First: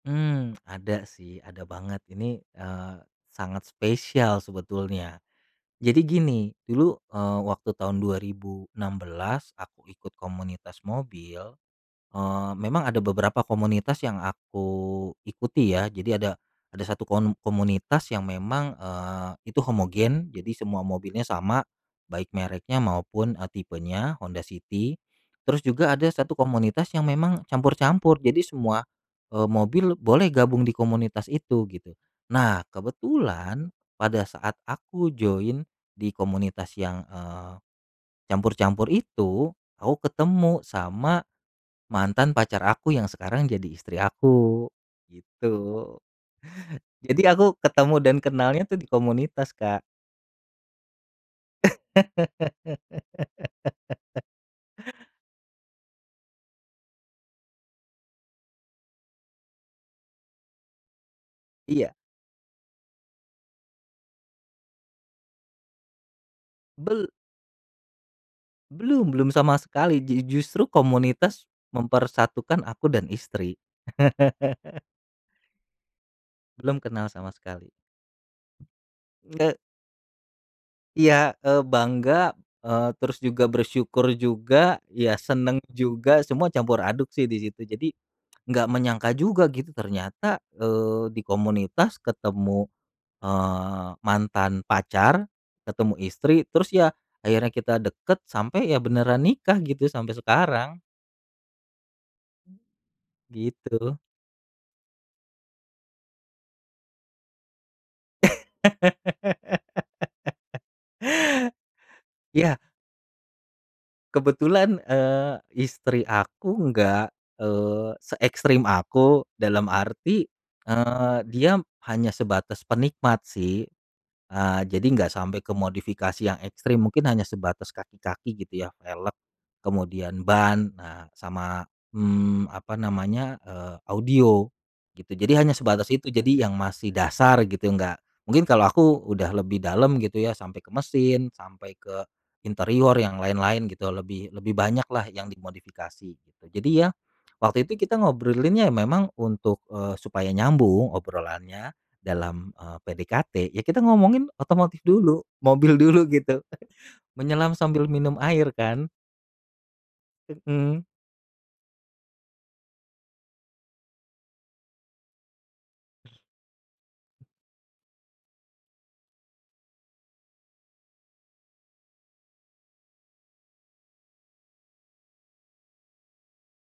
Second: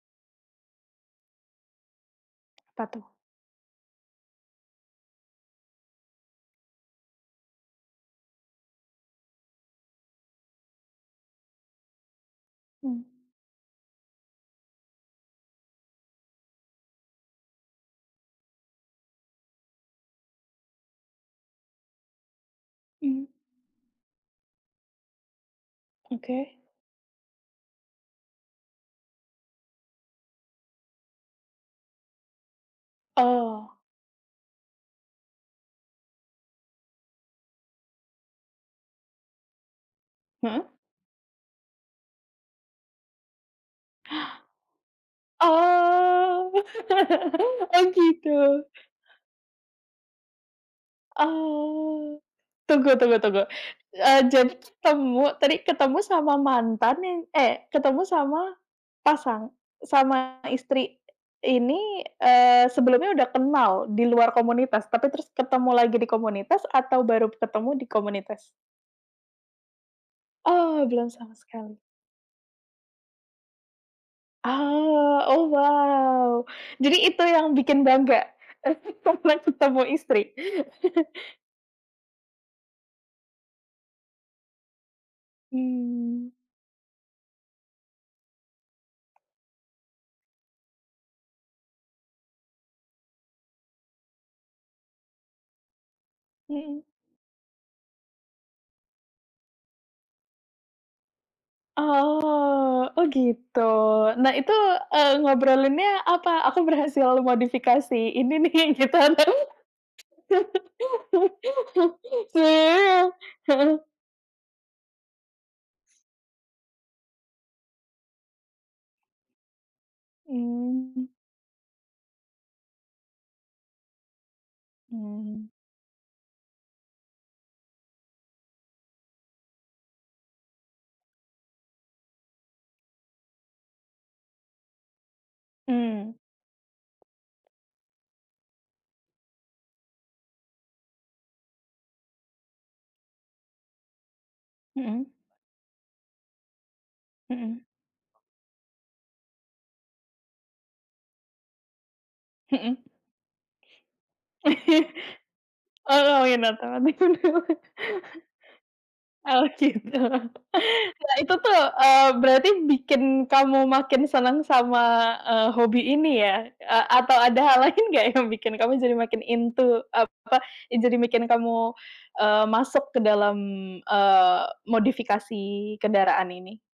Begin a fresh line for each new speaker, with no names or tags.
Mmm, ada sih. Ada banget. Ini,
Apa
eee,
tuh?
sangat spesial sebetulnya. Jadi gini, dulu, eee, waktu tahun 2016, aku ikut komunitas mobil, eee, memang ada
Mmm.
beberapa komunitas yang aku ikuti, ya. Jadi ada ada satu kon komunitas yang memang, eee, itu homogen, jadi semua mobilnya sama, baik mereknya,
Mmm.
maupun, eee, tipenya, Honda City. Terus juga ada satu
Oke.
komunitas, yang memang campur-campur. Jadi semua, eee, mobil boleh gabung di komunitas itu, gitu. Nah,
Oh.
kebetulan pada saat aku join di komunitas yang, eee, campur-campur itu, aku ketemu
Heeh.
sama mantan pacar aku yang sekarang jadi istri aku, gitu.
Oh!
Jadi aku
Oh
ketemu dan
gitu.
kenalnya tuh, di komunitas Kak.
Oh. Tunggu tunggu tunggu. Eee, jadi ketemu tadi ketemu sama mantan, yang eh ketemu sama pasang sama istri
Iya.
ini, eee, sebelumnya sudah kenal, di luar komunitas, tapi terus ketemu lagi di komunitas atau
Bel
baru ketemu di komunitas?
Belum belum sama sekali. Ju justru
Oh. Belum sama
komunitas,
sekali.
mempersatukan aku dan istri.
Oh, oh wow!
Belum kenal
Jadi itu
sama
yang
sekali.
bikin bangga, [unintelligible] komplek
Eee.
ketemu istri?
Iya. Eee, bangga, eee, terus juga bersyukur juga, ya seneng juga,
Mmm.
semua campur aduk sih, di situ. Jadi, enggak menyangka juga, gitu, ternyata, eee, di komunitas, ketemu, eee, mantan pacar, ketemu istri, terus
Mhm.
ya, akhirnya kita deket, sampai ya beneran nikah, gitu, sampai sekarang.
Oh. Oh gitu.
Gitu.
Nah itu, eee, ngobrolinnya apa? Aku berhasil modifikasi ini nih, gitu [unintelligible]
Iya.
Heeh.
Kebetulan, eee, istri aku nggak, eee, seekstrem aku, dalam arti,
Mmm.
eee, dia hanya sebatas penikmat, sih. Eee, jadi nggak sampai
Mmm.
ke modifikasi yang ekstrim. Mungkin hanya sebatas kaki-kaki, gitu ya, velg, kemudian ban, ah sama, mmm, apa namanya, eee, audio, gitu. Jadi hanya sebatas itu,
Mmm.
jadi yang masih dasar, gitu, nggak mungkin kalau aku udah lebih dalam, gitu ya, sampai ke mesin, sampai ke interior, yang lain-lain, gitu. Lebih lebih banyak lah,
Mhm.
yang dimodifikasi. Jadi ya,
Mhm.
waktu itu kita ngobrolinnya memang, untuk, eee, supaya nyambung, obrolannya dalam, eee,
Mhm.
PDKT, ya kita ngomongin otomotif dulu, mobil dulu,
Oh. Yang
gitu.
datang
Menyelam
[unintelligible]
sambil minum air, kan.
oh gitu!
Mhm.
Ya itu tuh, eee, berarti bikin kamu makin seneng sama, eee, hobi ini ya. Eee, atau ada hal lain nggak yang bikin kamu jadi makin into, apa, yang jadi bikin kamu, eee, masuk ke dalam, eee, modifikasi kendaraan ini?